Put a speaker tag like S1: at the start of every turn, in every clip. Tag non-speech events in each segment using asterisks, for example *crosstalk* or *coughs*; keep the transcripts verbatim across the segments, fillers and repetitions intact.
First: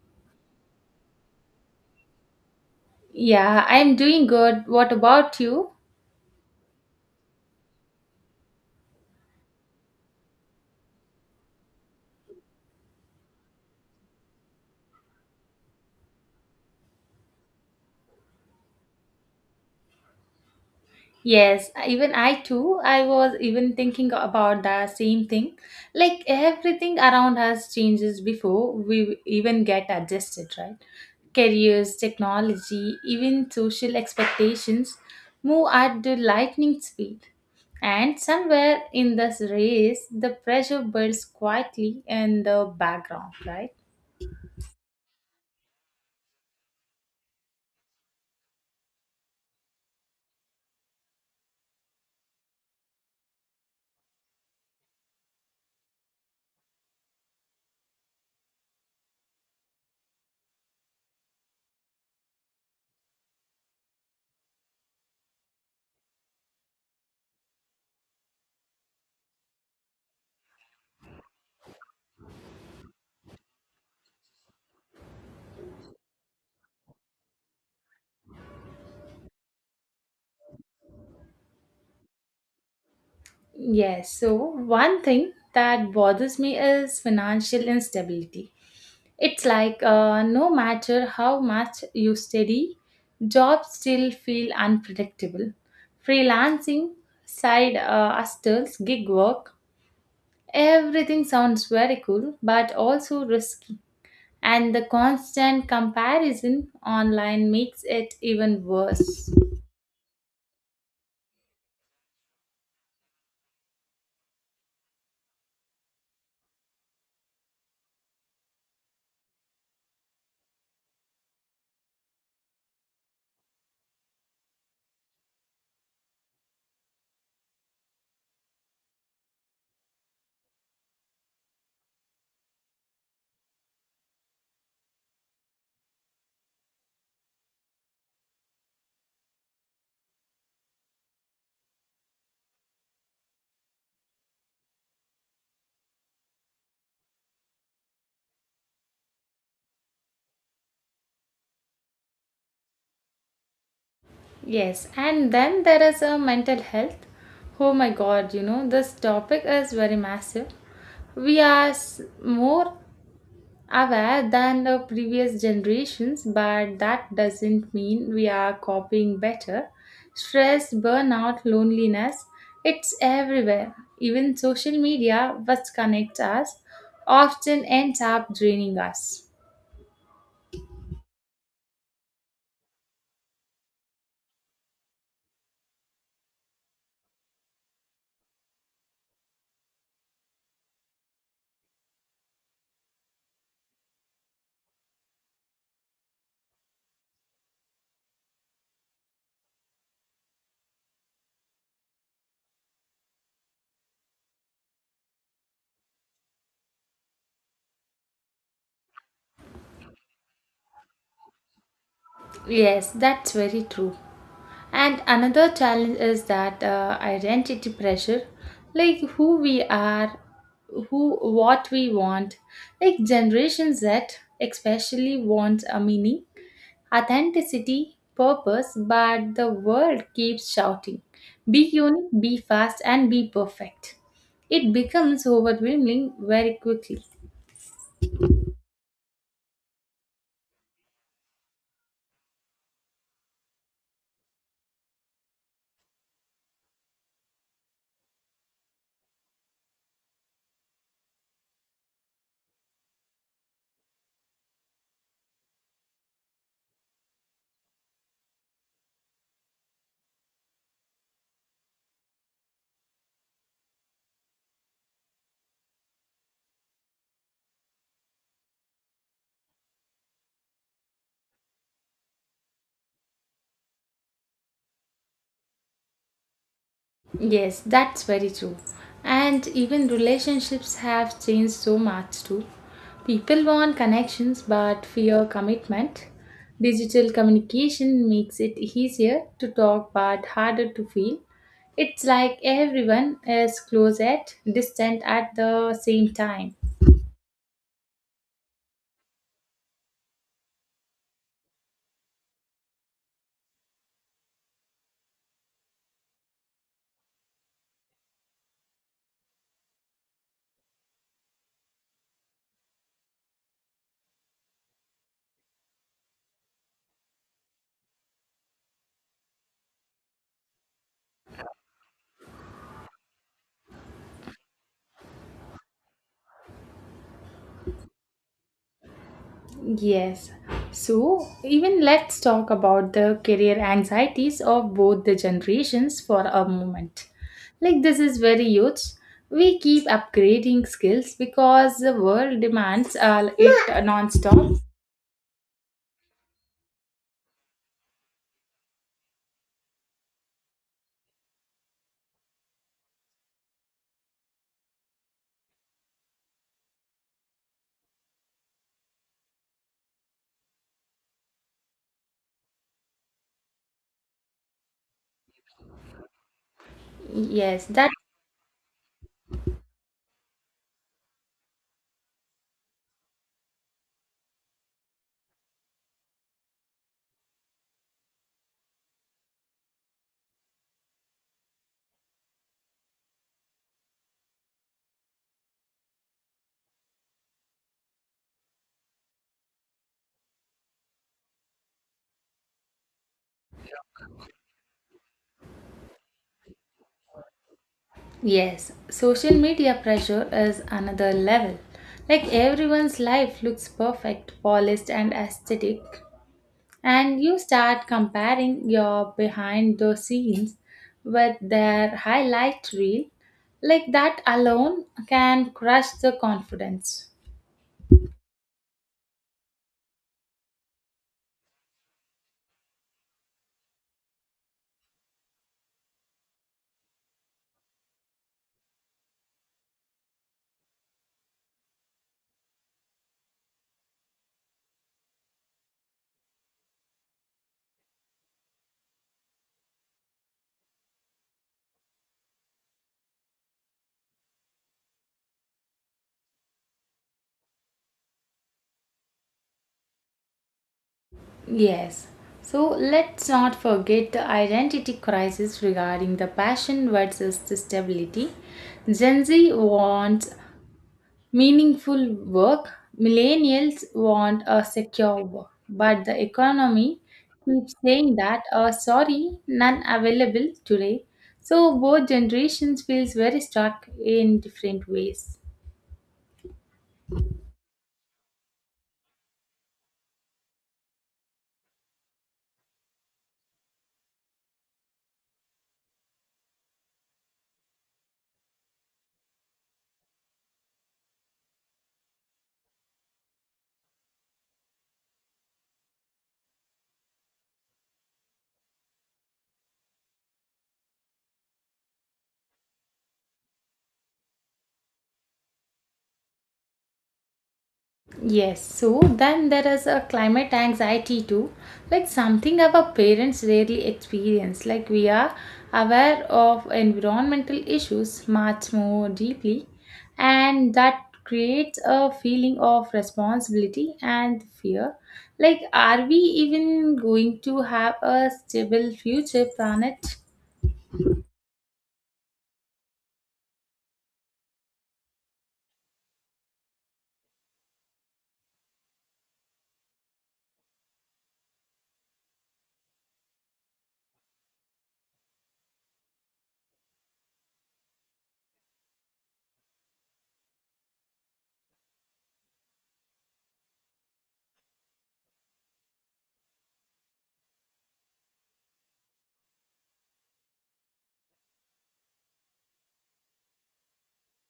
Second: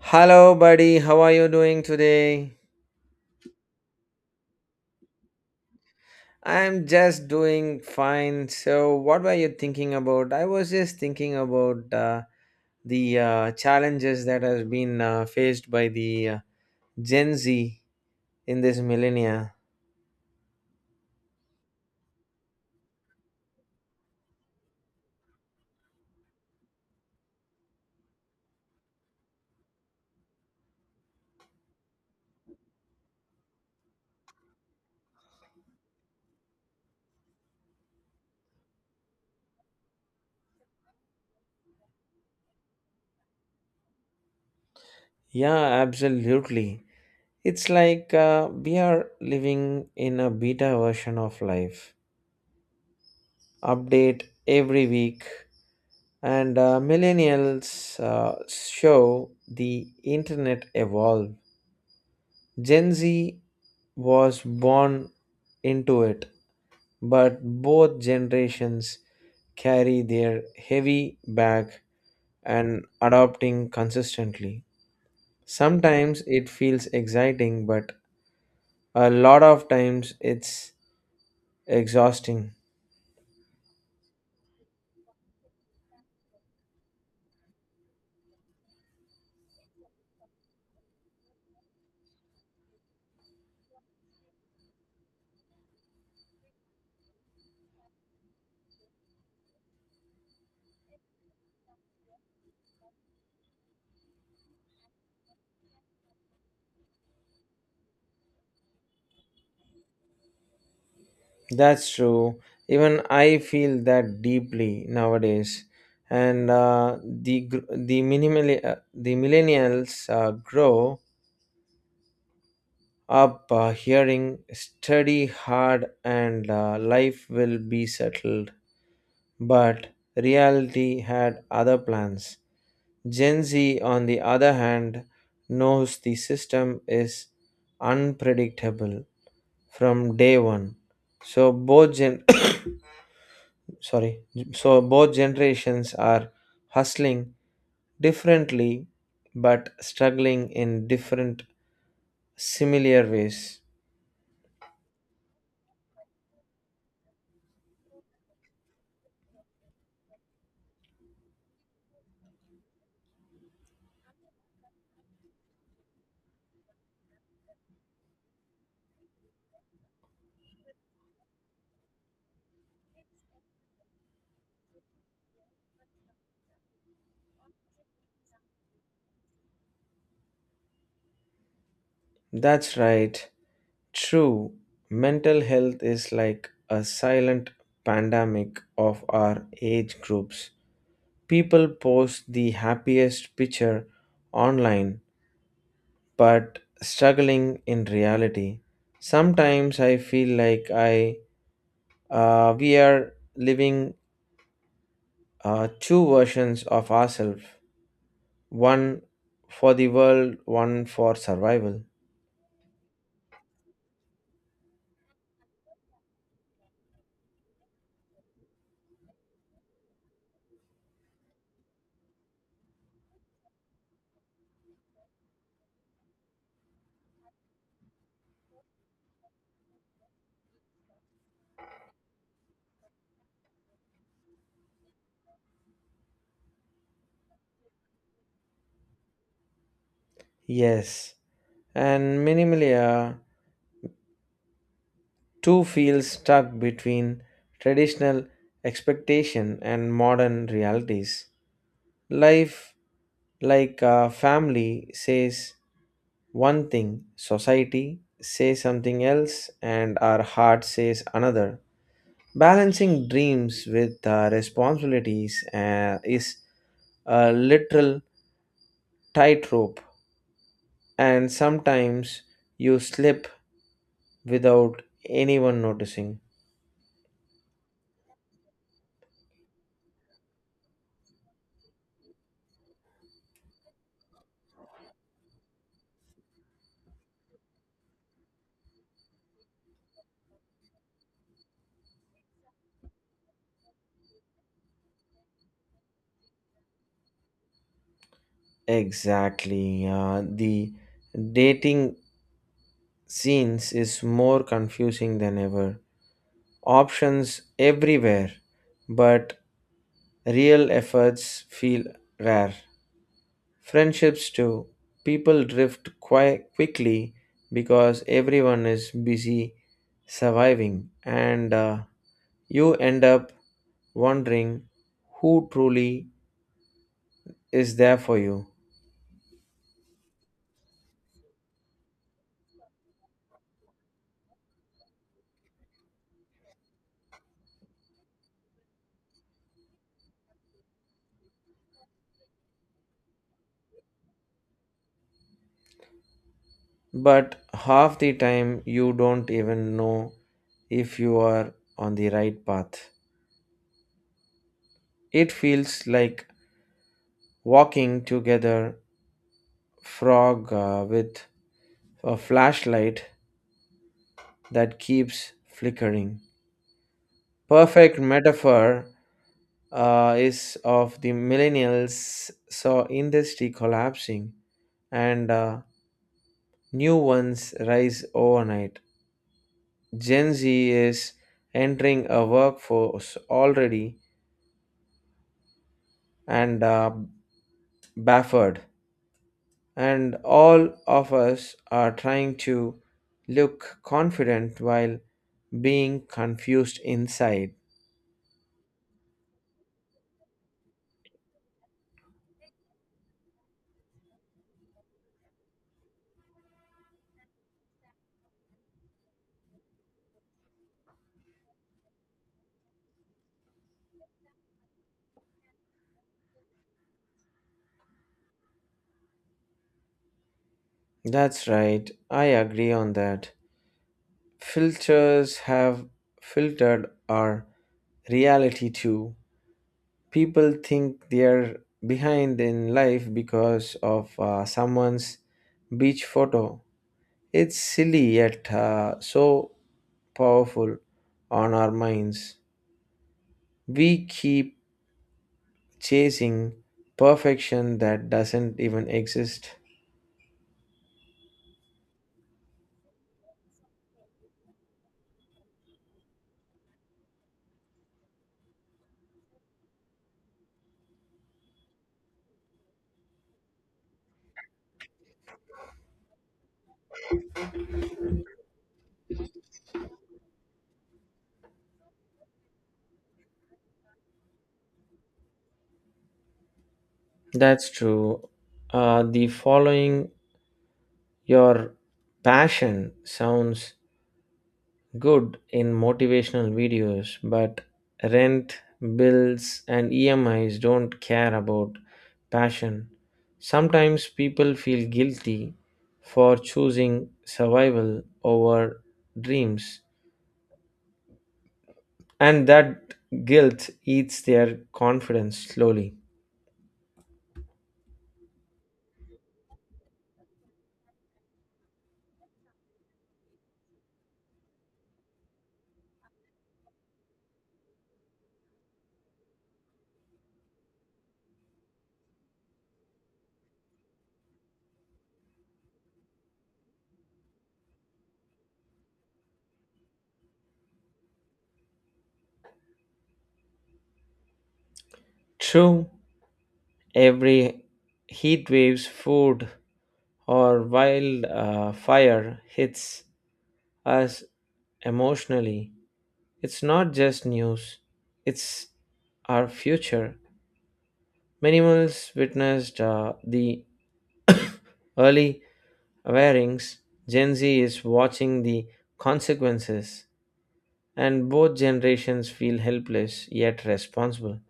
S1: Hello, buddy. How are you doing today?
S2: Yeah, I'm doing good. What about you?
S1: I'm just doing fine. So, what were you thinking about? I was just thinking about uh, the uh, challenges that has been uh, faced by the uh, Gen Z in this millennia.
S2: Yes, even I too. I was even thinking about the same thing. Like everything around us changes before we even get adjusted, right? Careers, technology, even social expectations move at the lightning speed. And somewhere in this race, the pressure builds quietly in the background, right?
S1: Yeah, absolutely. It's like uh, we are living in a beta version of life. Update every week, and uh, millennials uh, show the internet evolve. Gen Z was born into it, but both generations carry their heavy bag and adopting consistently. Sometimes it feels exciting, but a lot of times it's exhausting.
S2: Yes, so one thing that bothers me is financial instability. It's like uh, no matter how much you study, jobs still feel unpredictable. Freelancing, side uh, hustles, gig work, everything sounds very cool but also risky. And the constant comparison online makes it even worse.
S1: That's true. Even I feel that deeply nowadays. And uh, the gr- the minimally uh, the millennials uh, grow up uh, hearing study hard and uh, life will be settled, but reality had other plans. Gen Z, on the other hand, knows the system is unpredictable from day one. So both gen *coughs* sorry, so both generations are hustling differently, but struggling in different, similar ways.
S2: Yes, and then there is a mental health. Oh my god, you know, this topic is very massive. We are s- more aware than the previous generations, but that doesn't mean we are copying better. Stress, burnout, loneliness, it's everywhere. Even social media, which connects us, often ends up draining us.
S1: That's right. True, mental health is like a silent pandemic of our age groups. People post the happiest picture online but struggling in reality. Sometimes I feel like I uh, we are living uh, two versions of ourselves, one for the world, one for survival.
S2: Yes, that's very true. And another challenge is that uh, identity pressure, like who we are, who what we want. Like Generation Z especially wants a meaning, authenticity, purpose, but the world keeps shouting, be unique, be fast, and be perfect. It becomes overwhelming very quickly.
S1: Yes, and minimally uh, too feel stuck between traditional expectation and modern realities. Life, like a family, says one thing, society says something else, and our heart says another. Balancing dreams with uh, responsibilities uh, is a literal tightrope, and sometimes you slip without anyone noticing.
S2: Yes, that's very true. And even relationships have changed so much too. People want connections but fear commitment. Digital communication makes it easier to talk but harder to feel. It's like everyone is close at distant at the same time.
S1: Exactly. Uh, the dating scenes is more confusing than ever. Options everywhere, but real efforts feel rare. Friendships too. People drift quite quickly because everyone is busy surviving, and uh, you end up wondering who truly is there for you.
S2: Yes. So, even let's talk about the career anxieties of both the generations for a moment. Like, this is very huge. We keep upgrading skills because the world demands uh, it non stop.
S1: But half the time, you don't even know if you are on the right path. It feels like walking together, frog uh, with a flashlight that keeps flickering.
S2: Yes, that
S1: Perfect metaphor uh, is of the millennials saw industry collapsing and uh, new ones rise overnight. Gen Z is entering a workforce already and uh, baffled, and all of us are trying to look confident while being confused inside.
S2: yes. Social media pressure is another level. Like everyone's life looks perfect, polished and aesthetic. And you start comparing your behind the scenes with their highlight reel. Like that alone can crush the confidence.
S1: That's right, I agree on that. Filters have filtered our reality too. People think they're behind in life because of uh, someone's beach photo. It's silly yet uh, so powerful on our minds. We keep chasing perfection that doesn't even exist.
S2: Yes. So let's not forget the identity crisis regarding the passion versus the stability. Gen Z wants meaningful work. Millennials want a secure work, but the economy keeps saying that, uh, sorry, none available today. So both generations feels very stuck in different ways.
S1: That's true. Uh, the following your passion sounds good in motivational videos, but rent, bills, and E M Is don't care about passion. Sometimes people feel guilty for choosing survival over dreams. And that guilt eats their confidence slowly.
S2: Yes, so then there is a climate anxiety too, like something our parents rarely experience. Like we are aware of environmental issues much more deeply, and that creates a feeling of responsibility and fear. Like, are we even going to have a stable future planet?
S1: True, every heat waves, food, or wild uh, fire hits us emotionally. It's not just news, it's our future. Minimals witnessed uh, the early awarenings. Gen Z is watching the consequences, and both generations feel helpless yet responsible.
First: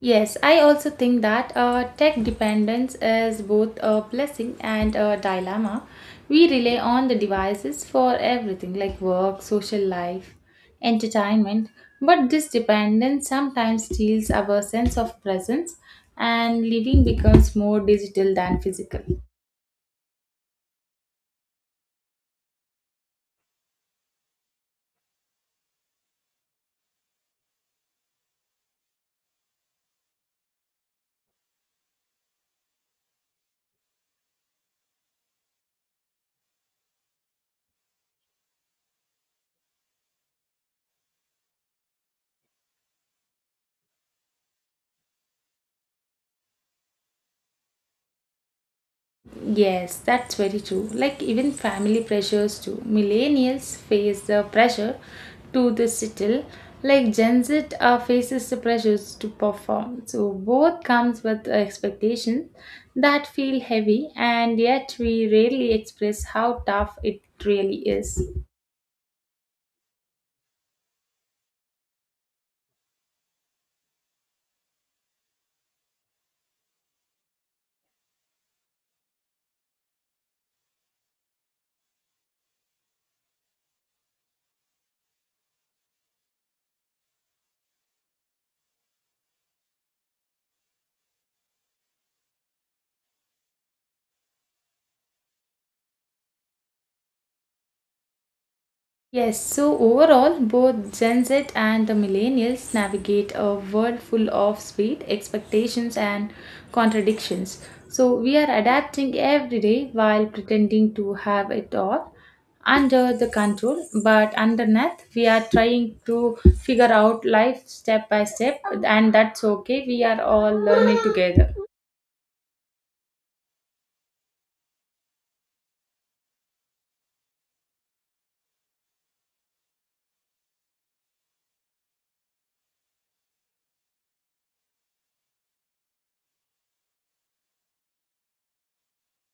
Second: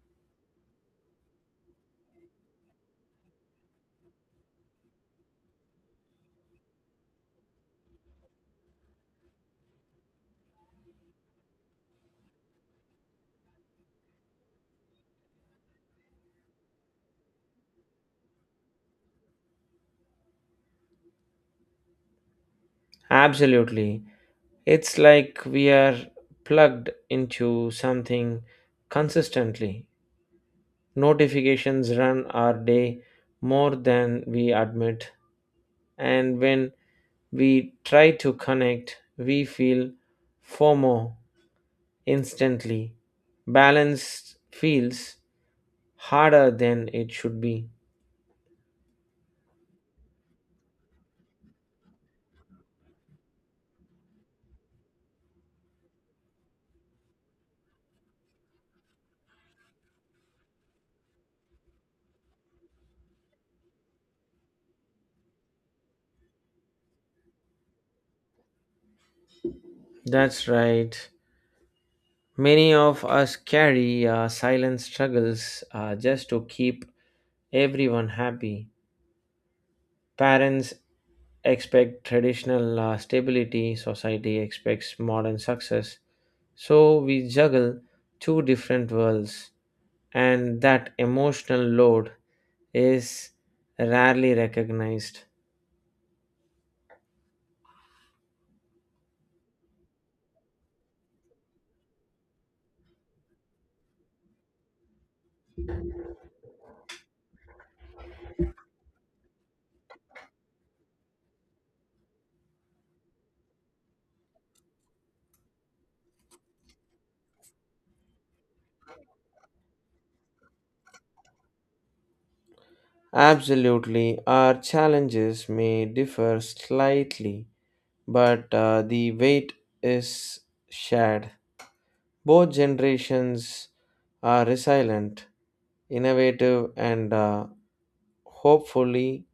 S2: Yes, I also think that uh, tech dependence is both a blessing and a dilemma. We rely on the devices for everything like work, social life, entertainment, but this dependence sometimes steals our sense of presence and living becomes more digital than physical.
S1: Absolutely. It's like we are plugged into something consistently. Notifications run our day more than we admit, and when we try to connect, we feel FOMO instantly. Balance feels harder than it should be.
S2: Yes, that's very true. Like even family pressures too. Millennials face the pressure to the settle, like Gen Z uh, faces the pressures to perform. So both comes with expectations that feel heavy, and yet we rarely express how tough it really is.
S1: That's right. Many of us carry uh, silent struggles uh, just to keep everyone happy. Parents expect traditional uh, stability, society expects modern success. So we juggle two different worlds, and that emotional load is rarely recognized.
S2: Yes, so overall, both Gen Z and the millennials navigate a world full of speed, expectations, and contradictions. So we are adapting every day while pretending to have it all under the control, but underneath, we are trying to figure out life step by step, and that's okay. We are all learning together.
S1: Absolutely, our challenges may differ slightly, but uh, the weight is shared. Both generations are resilient, innovative, and uh, hopefully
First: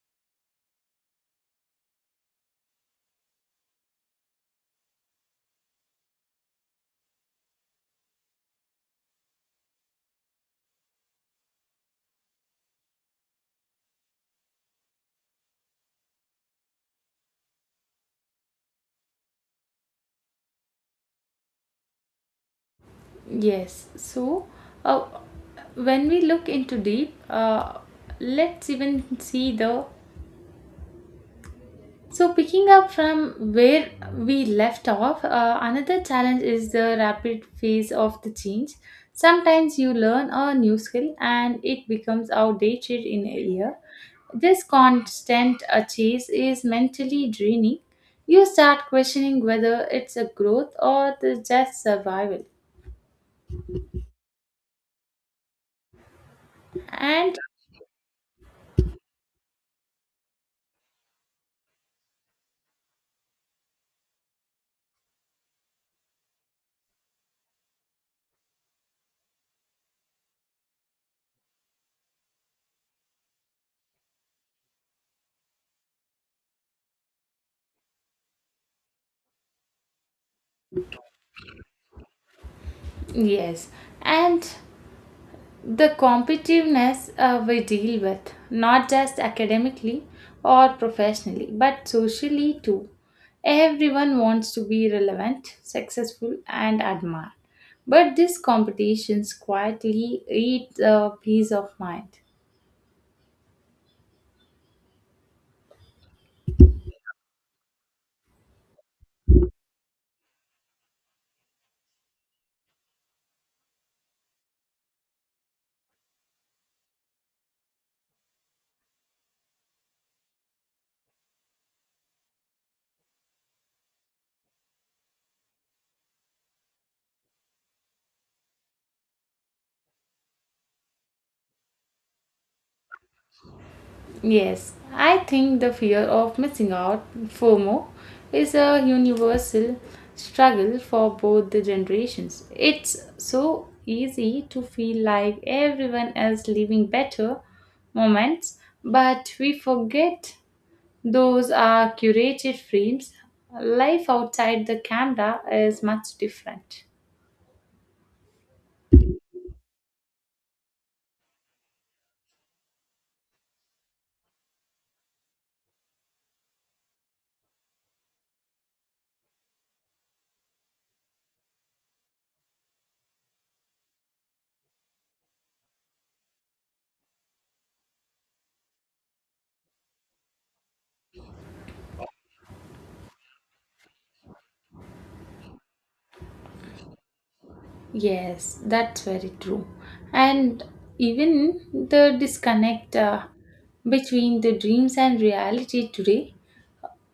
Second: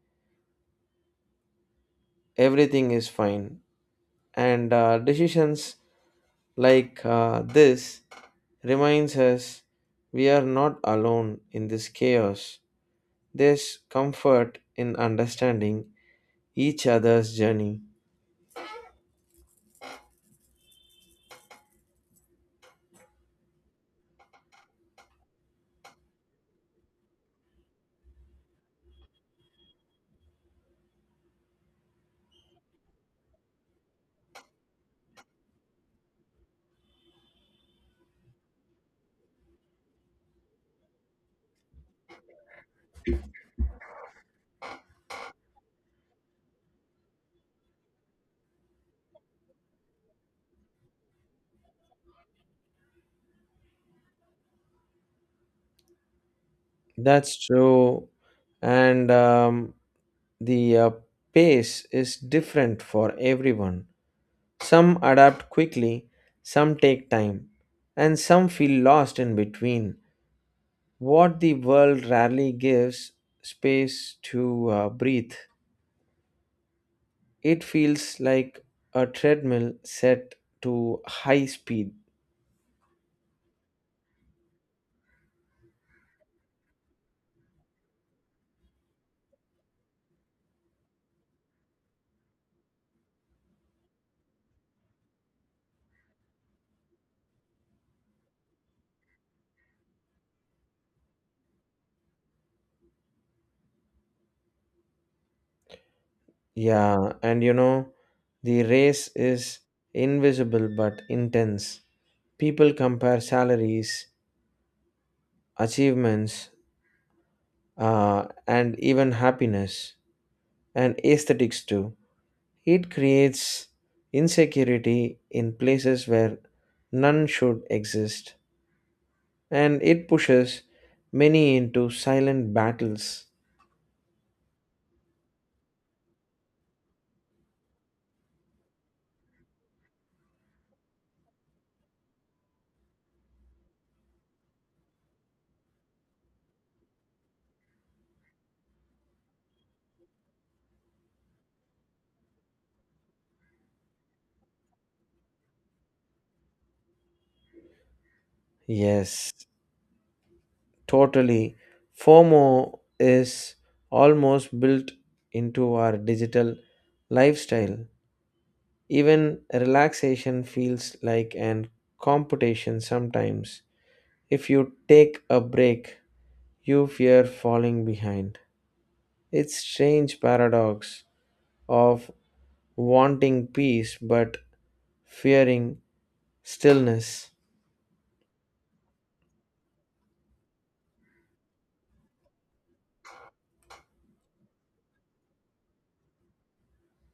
S1: everything is fine. And uh, decisions like uh, this reminds us we are not alone in this chaos. There's comfort in understanding each other's journey.
S2: Yes. So, uh, when we look into deep, uh, let's even see the So, picking up from where we left off, uh, another challenge is the rapid phase of the change. Sometimes you learn a new skill and it becomes outdated in a year. This constant uh, chase is mentally draining. You start questioning whether it's a growth or the just survival.
S1: That's
S2: And
S1: true. And um, the uh, pace is different for everyone. Some adapt quickly, some take time, and some feel lost in between. What the world rarely gives space to uh, breathe. It feels like a treadmill set to high speed.
S2: yes, and The competitiveness uh, we deal with, not just academically or professionally, but socially too. Everyone wants to be relevant, successful, and admired. But these competitions quietly eat a peace of mind.
S1: Yeah, and you know, the race is invisible but intense. People compare salaries, achievements, uh, and even happiness and aesthetics too. It creates insecurity in places where none should exist, and it pushes many into silent battles.
S2: Yes, I think the fear of missing out, FOMO, is a universal struggle for both the generations. It's so easy to feel like everyone else living better moments, but we forget those are curated frames. Life outside the camera is much different.
S1: Yes. Totally. FOMO is almost built into our digital lifestyle. Even relaxation feels like an competition sometimes. If you take a break, you fear falling behind. It's strange paradox of wanting peace but fearing stillness.
S2: Yes, that's very true. And even the disconnect uh, between the dreams and reality today,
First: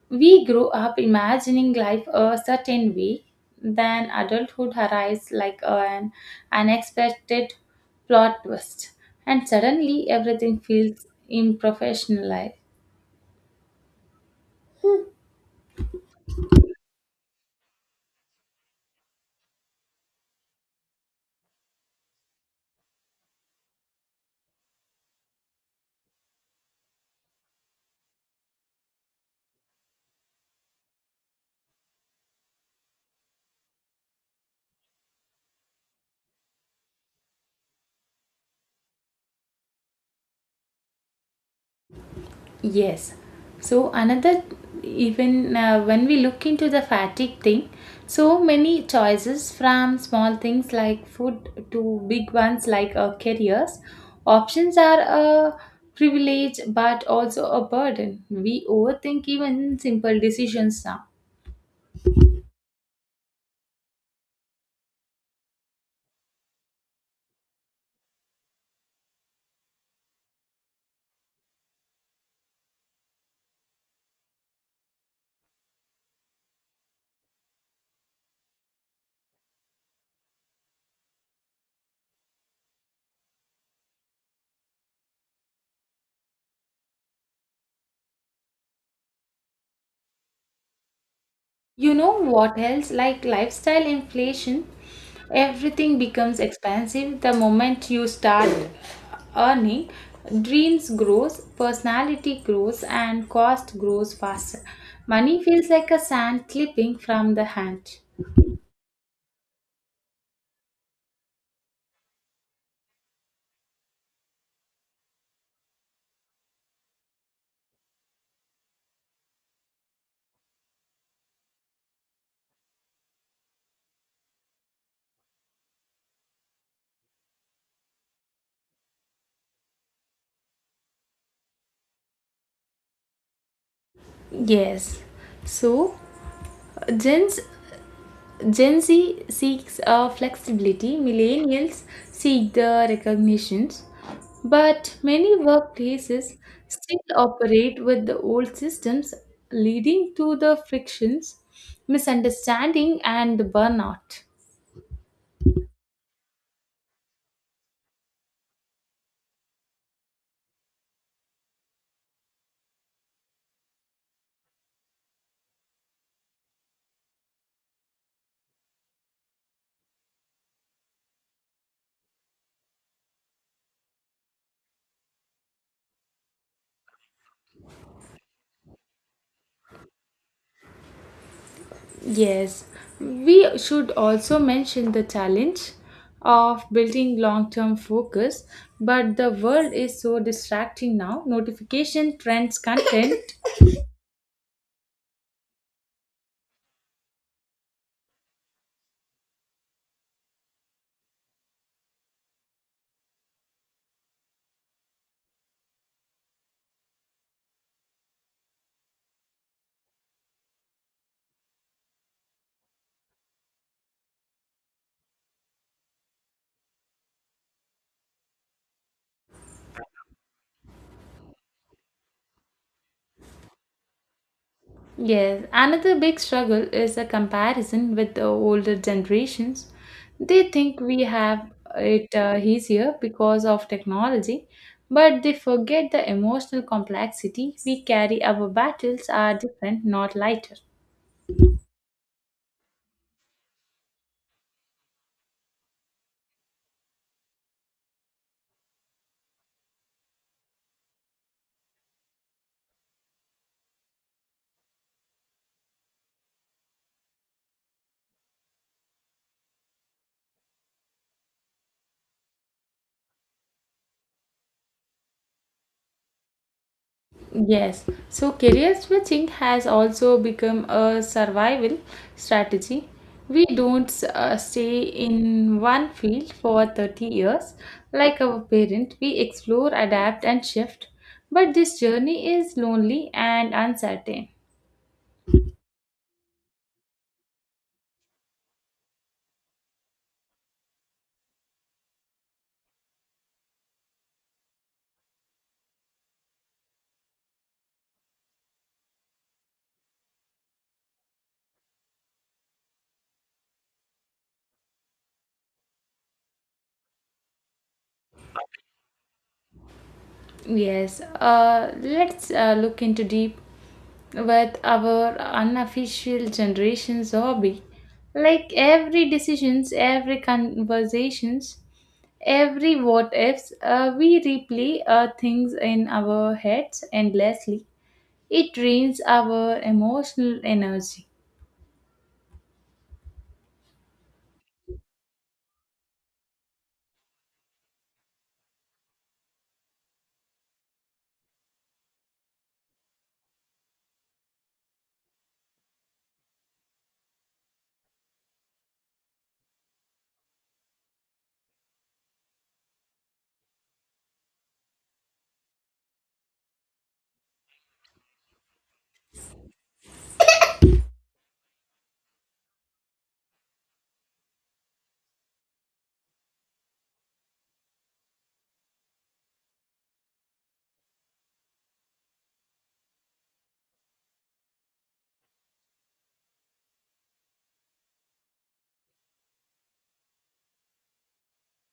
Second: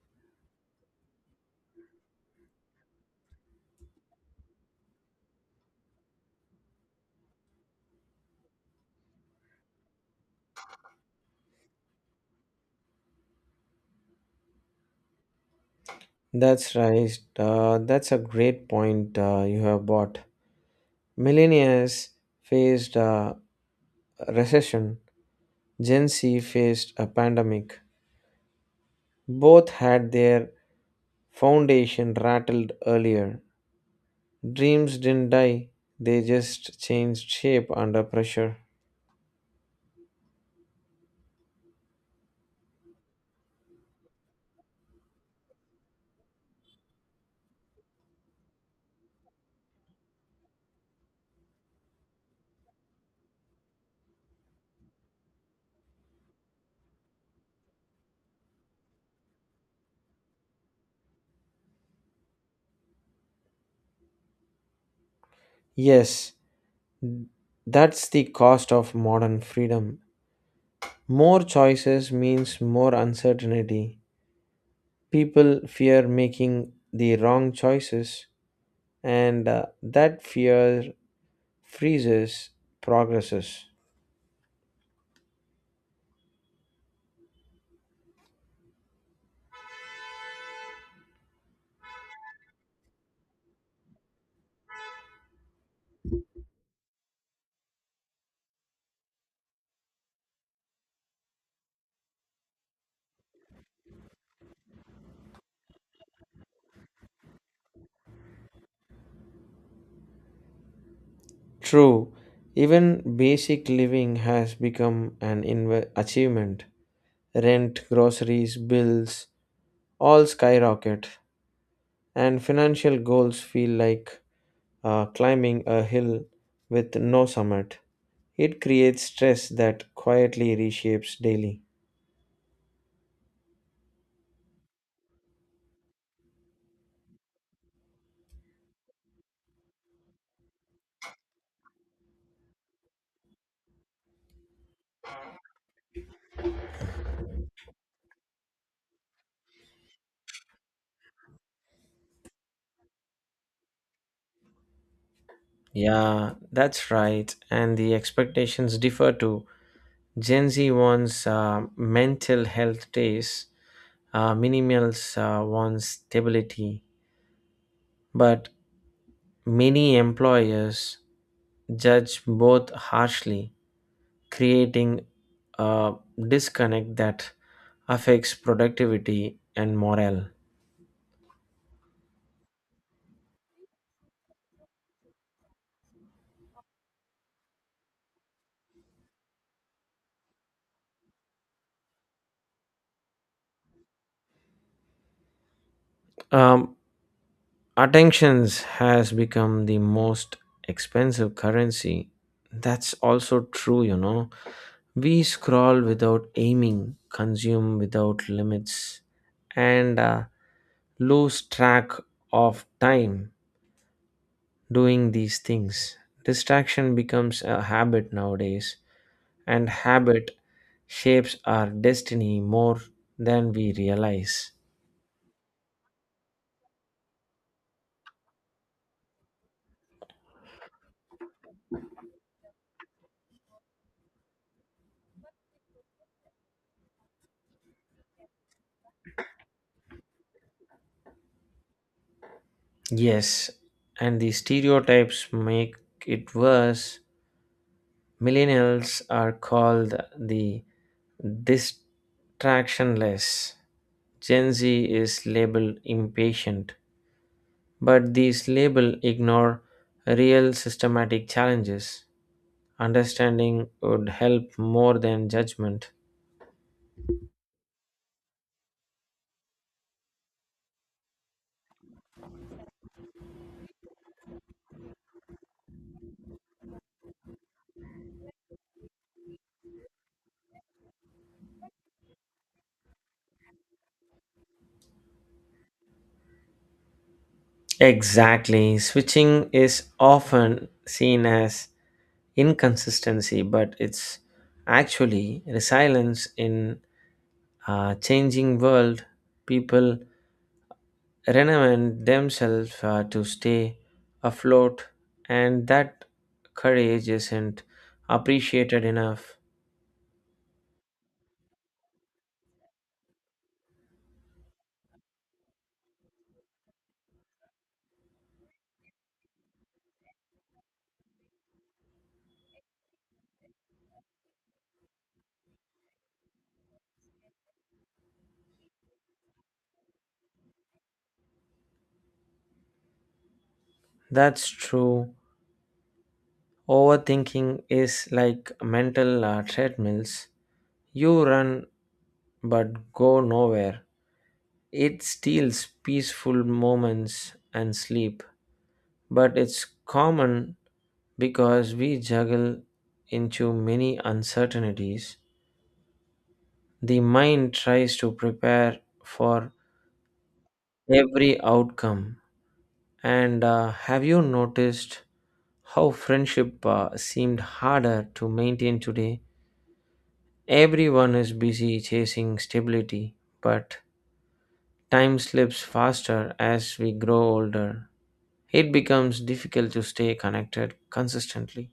S2: we grow up imagining life a certain way, then adulthood arrives like an unexpected plot twist, and suddenly everything feels unprofessionalized.
S1: That's right. Uh, that's a great point uh, you have brought. Millennials faced a recession, Gen Z faced a pandemic. Both had their foundation rattled earlier. Dreams didn't die, they just changed shape under pressure.
S2: Yes. So another even uh, When we look into the fatigue thing, so many choices from small things like food to big ones like uh, careers, options are a privilege but also a burden. We overthink even simple decisions now.
S1: Yes, that's the cost of modern freedom. More choices means more uncertainty. People fear making the wrong choices, and uh, that fear freezes progresses.
S2: You know what else? Like lifestyle inflation, everything becomes expensive the moment you start earning. Dreams grows, personality grows, and cost grows faster. Money feels like a sand slipping from the hand.
S1: True, even basic living has become an inve- achievement. Rent, groceries, bills, all skyrocket, and financial goals feel like uh, climbing a hill with no summit. It creates stress that quietly reshapes daily.
S2: Yes. So, Jen's Gen Z seeks uh, flexibility, millennials seek the recognitions, but many workplaces still operate with the old systems, leading to the frictions, misunderstanding, and the burnout.
S1: Yeah, that's right. And the expectations differ too. Gen Z wants uh, mental health days, uh, millennials uh, wants stability. But many employers judge both harshly, creating a disconnect that affects productivity and morale.
S2: Yes, we should also mention the challenge of building long term focus, but the world is so distracting now. Notification, trends, content.
S1: Um, attentions has become the most expensive currency. That's also true, you know. We scroll without aiming, consume without limits, and uh, lose track of time doing these things. Distraction becomes a habit nowadays, and habit shapes our destiny more than we realize.
S2: Yes, another big struggle is the comparison with the older generations. They think we have it uh, easier because of technology, but they forget the emotional complexity we carry. Our battles are different, not lighter.
S1: Yes, and the stereotypes make it worse. Millennials are called the distractionless. Gen Z is labeled impatient, but these labels ignore real systematic challenges. Understanding would help more than judgment.
S2: Yes, so career switching has also become a survival strategy. We don't uh, stay in one field for thirty years like our parent. We explore, adapt, and shift. But this journey is lonely and uncertain.
S1: Exactly. Switching is often seen as inconsistency, but it's actually resilience in a changing world. People renovate themselves uh, to stay afloat, and that courage isn't appreciated enough.
S2: Yes, uh, let's uh, look into deep with our unofficial generation's hobby. Like every decisions, every conversations, every what ifs uh, we replay uh, things in our heads endlessly. It drains our emotional energy.
S1: That's true. Overthinking is like mental uh, treadmills. You run but go nowhere. It steals peaceful moments and sleep, but it's common because we juggle into many uncertainties. The mind tries to prepare for every outcome. And uh, have you noticed how friendship uh, seemed harder to maintain today? Everyone is busy chasing stability, but time slips faster as we grow older. It becomes difficult to stay connected consistently.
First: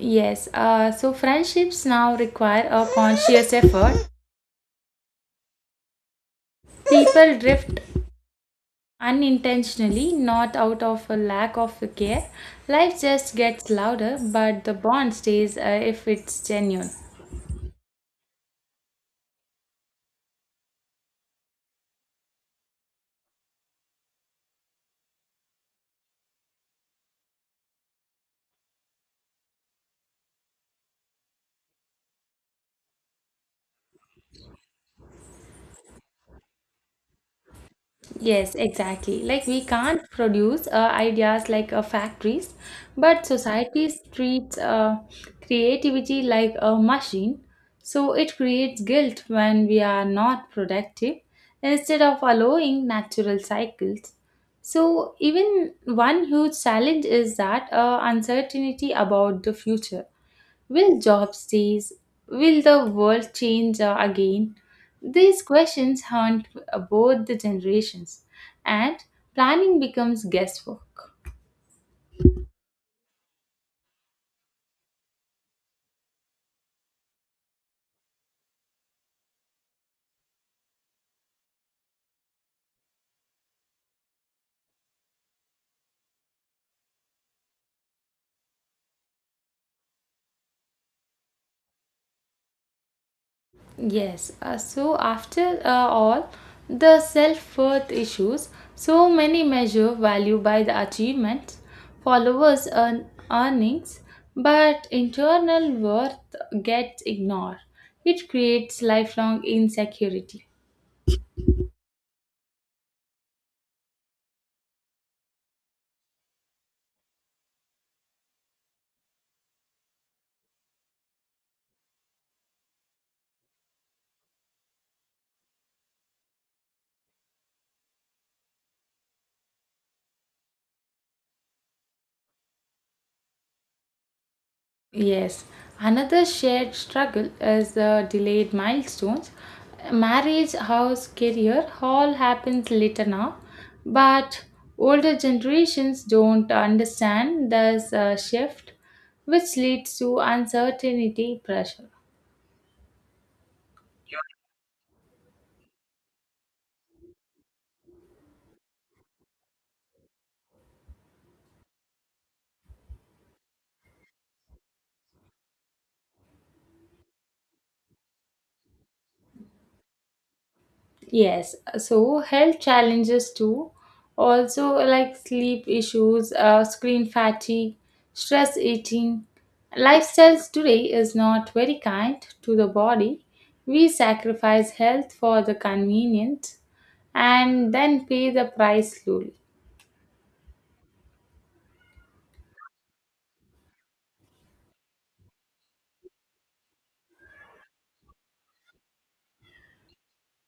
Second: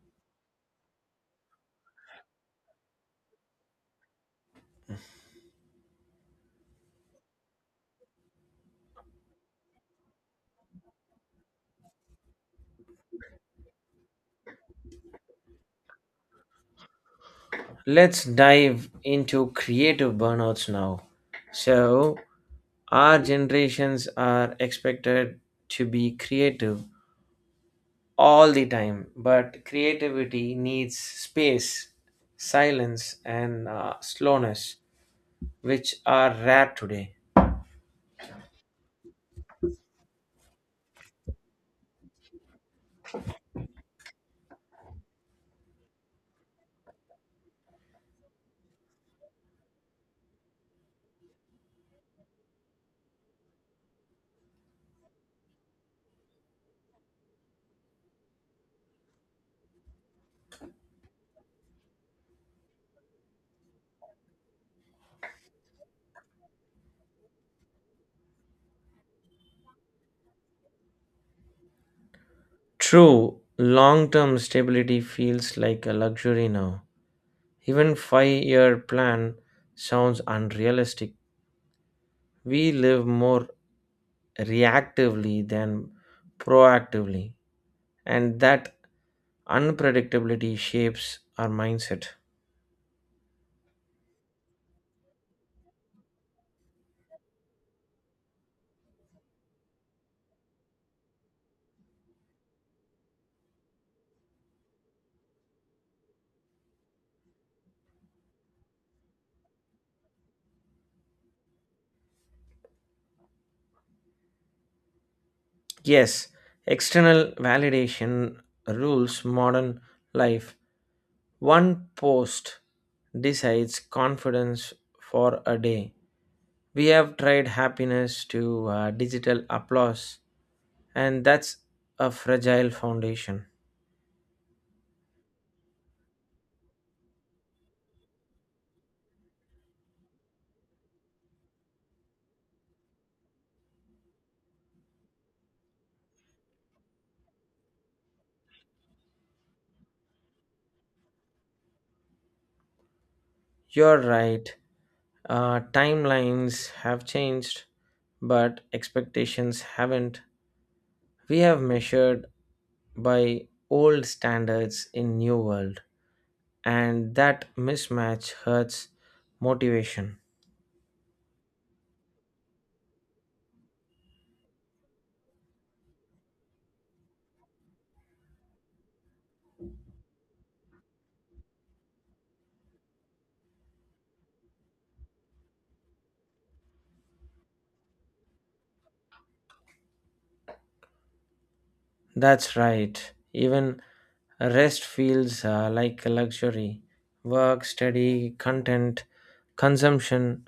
S2: Yes, uh, so friendships now require a conscious effort. People drift unintentionally, not out of a lack of care. Life just gets louder but the bond stays uh, if it's genuine.
S1: Let's dive into creative burnouts now. So, our generations are expected to be creative all the time, but creativity needs space, silence, and uh, slowness, which are rare today.
S2: Yes, exactly. Like we can't produce uh, ideas like uh, factories, but society treats uh, creativity like a machine. So it creates guilt when we are not productive instead of allowing natural cycles. So even one huge challenge is that uh, uncertainty about the future. Will jobs cease? Will the world change uh, again? These questions haunt uh, both the generations, and planning becomes guesswork.
S1: True, long term stability feels like a luxury now. Even five year plan sounds unrealistic. We live more reactively than proactively, and that unpredictability shapes our mindset.
S2: Yes, uh, so after uh, all, the self worth issues, so many measure value by the achievements, followers, earn earnings, but internal worth gets ignored. It creates lifelong insecurity.
S1: Yes, external validation rules modern life. One post decides confidence for a day. We have tried happiness to uh, digital applause, and that's a fragile foundation.
S2: Yes, another shared struggle is the delayed milestones. Marriage, house, career all happens later now, but older generations don't understand this uh, shift, which leads to uncertainty pressure.
S1: You're right. Uh, timelines have changed, but expectations haven't. We have measured by old standards in new world, and that mismatch hurts motivation.
S2: Yes, so health challenges too. Also, like sleep issues, uh, screen fatigue, stress eating. Lifestyles today is not very kind to the body. We sacrifice health for the convenience and then pay the price slowly.
S1: That's right. Even rest feels uh, like a luxury. Work, study, content, consumption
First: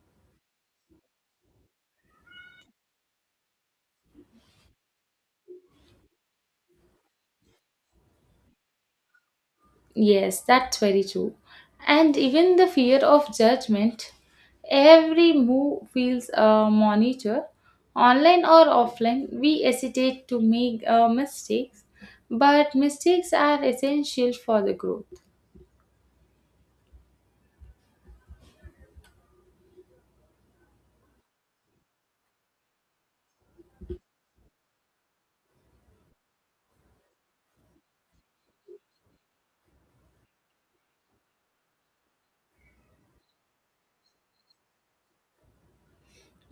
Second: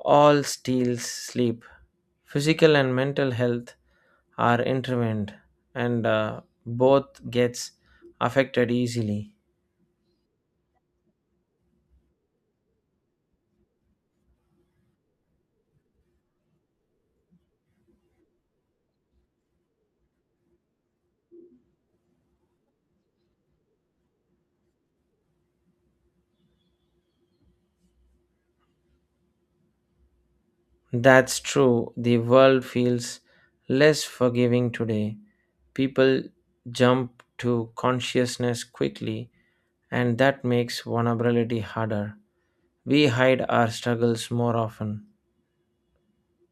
S1: all steals sleep. Physical and mental health are intertwined, and uh, both gets affected easily.
S2: Yes, that's very true. And even the fear of judgment, every move feels a monitor. Online or offline, we hesitate to make uh, mistakes, but mistakes are essential for the growth.
S1: That's true. The world feels less forgiving today. People jump to consciousness quickly, and that makes vulnerability harder. We hide our struggles more often.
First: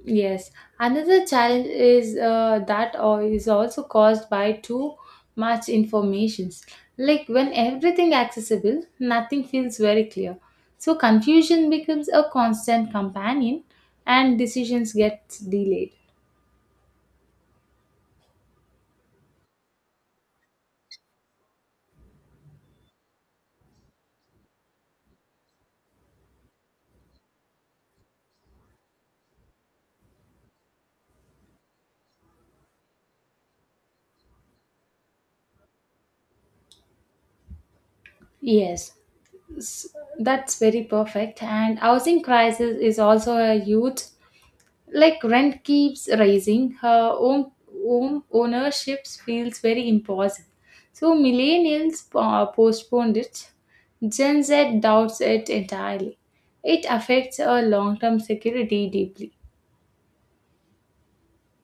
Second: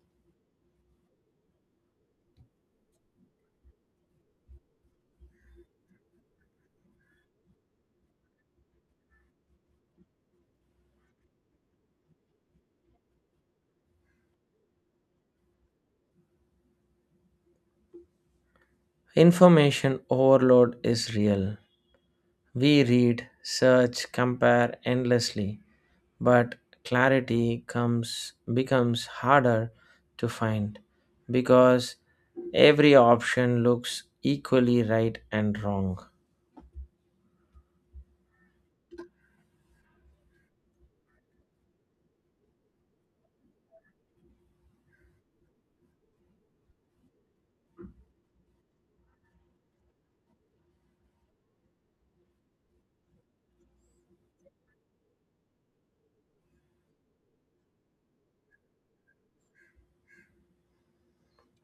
S2: Yes, another challenge is uh, that or is also caused by too much informations. Like when everything accessible, nothing feels very clear. So confusion becomes a constant companion, and decisions get delayed.
S1: Information overload is real. We read, search, compare endlessly, but clarity comes becomes harder to find, because every option looks equally right and wrong.
S2: Yes, s- that's very perfect. And housing crisis is also a huge, like rent keeps rising her own, own ownership feels very impossible, so millennials uh, postponed it. Gen Z doubts it entirely. It affects our long-term security deeply.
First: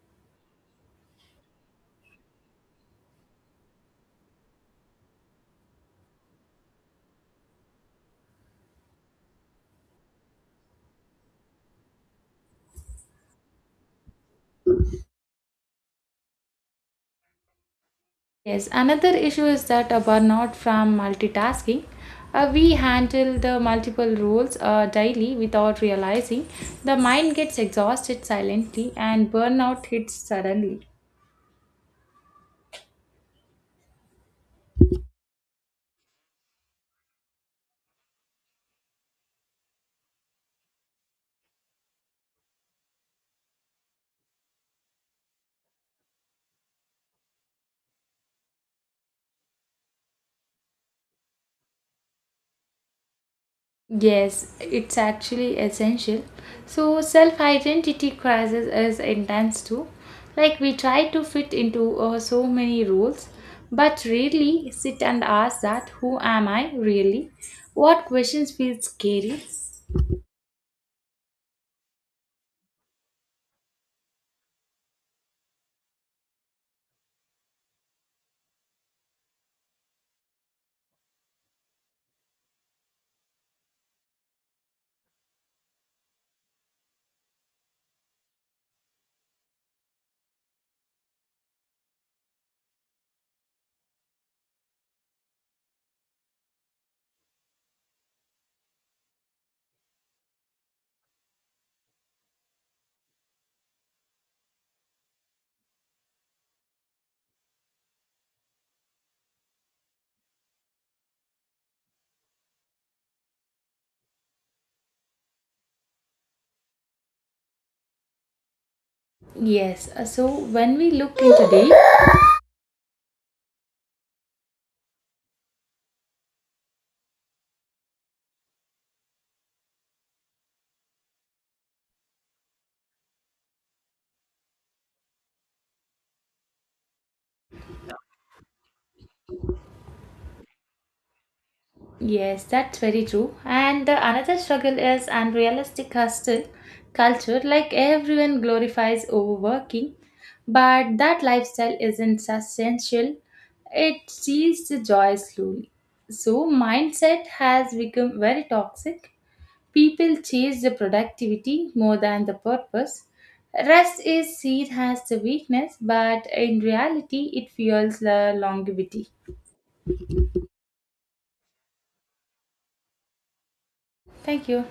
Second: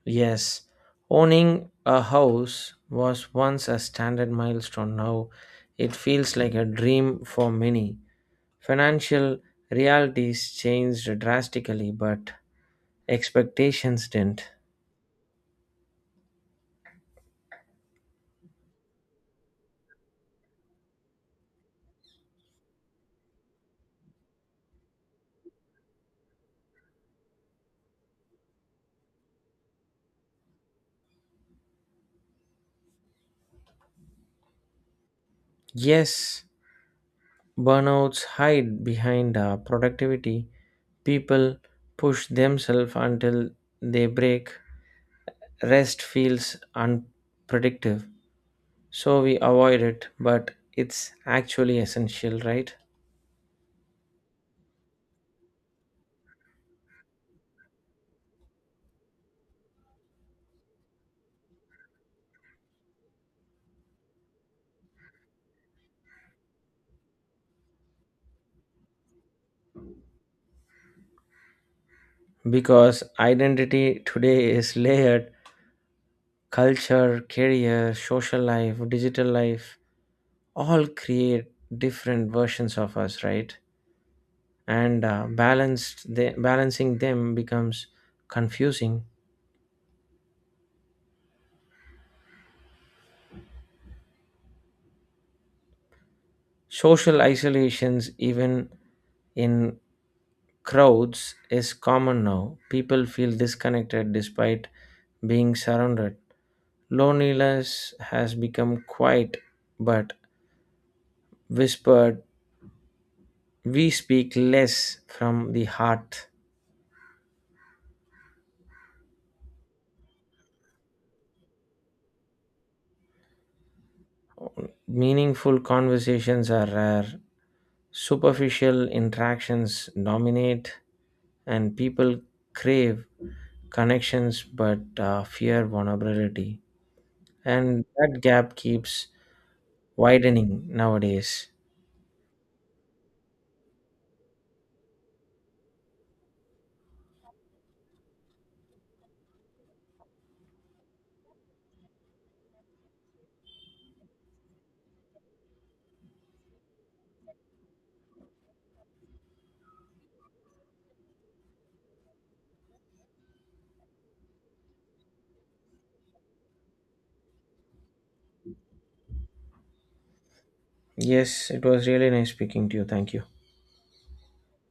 S1: Yes, owning a house was once a standard milestone. Now it feels like a dream for many. Financial realities changed drastically, but expectations didn't.
S2: Yes, another issue is that a burnout from multitasking. Uh, we handle the multiple roles uh, daily without realizing. The mind gets exhausted silently and burnout hits suddenly.
S1: Yes, burnouts hide behind uh, productivity. People push themselves until they break. Rest feels unproductive, so we avoid it, but it's actually essential, right?
S2: Yes, it's actually essential. So, self identity crisis is intense too. Like, we try to fit into uh, so many roles, but rarely sit and ask that who am I really? What questions feel scary?
S1: Because identity today is layered, culture, career, social life, digital life, all create different versions of us, right? And uh, balanced the, balancing them becomes confusing. Social isolations, even in crowds, is common now. People feel disconnected despite being surrounded. Loneliness has become quiet, but whispered. We speak less from the heart.
S2: Yes, uh, so when we look into deep.
S1: Meaningful conversations are rare. Superficial interactions dominate, and people crave connections but uh, fear vulnerability. And that gap keeps widening nowadays.
S2: Yes, that's very true. And the another struggle is unrealistic hustle culture. Like everyone glorifies overworking, but that lifestyle isn't essential. It steals the joy slowly. So mindset has become very toxic. People chase the productivity more than the purpose. Rest is seen as the weakness, but in reality, it fuels the longevity.
S1: Yes, it was really nice speaking to you. Thank you.
S2: Thank you.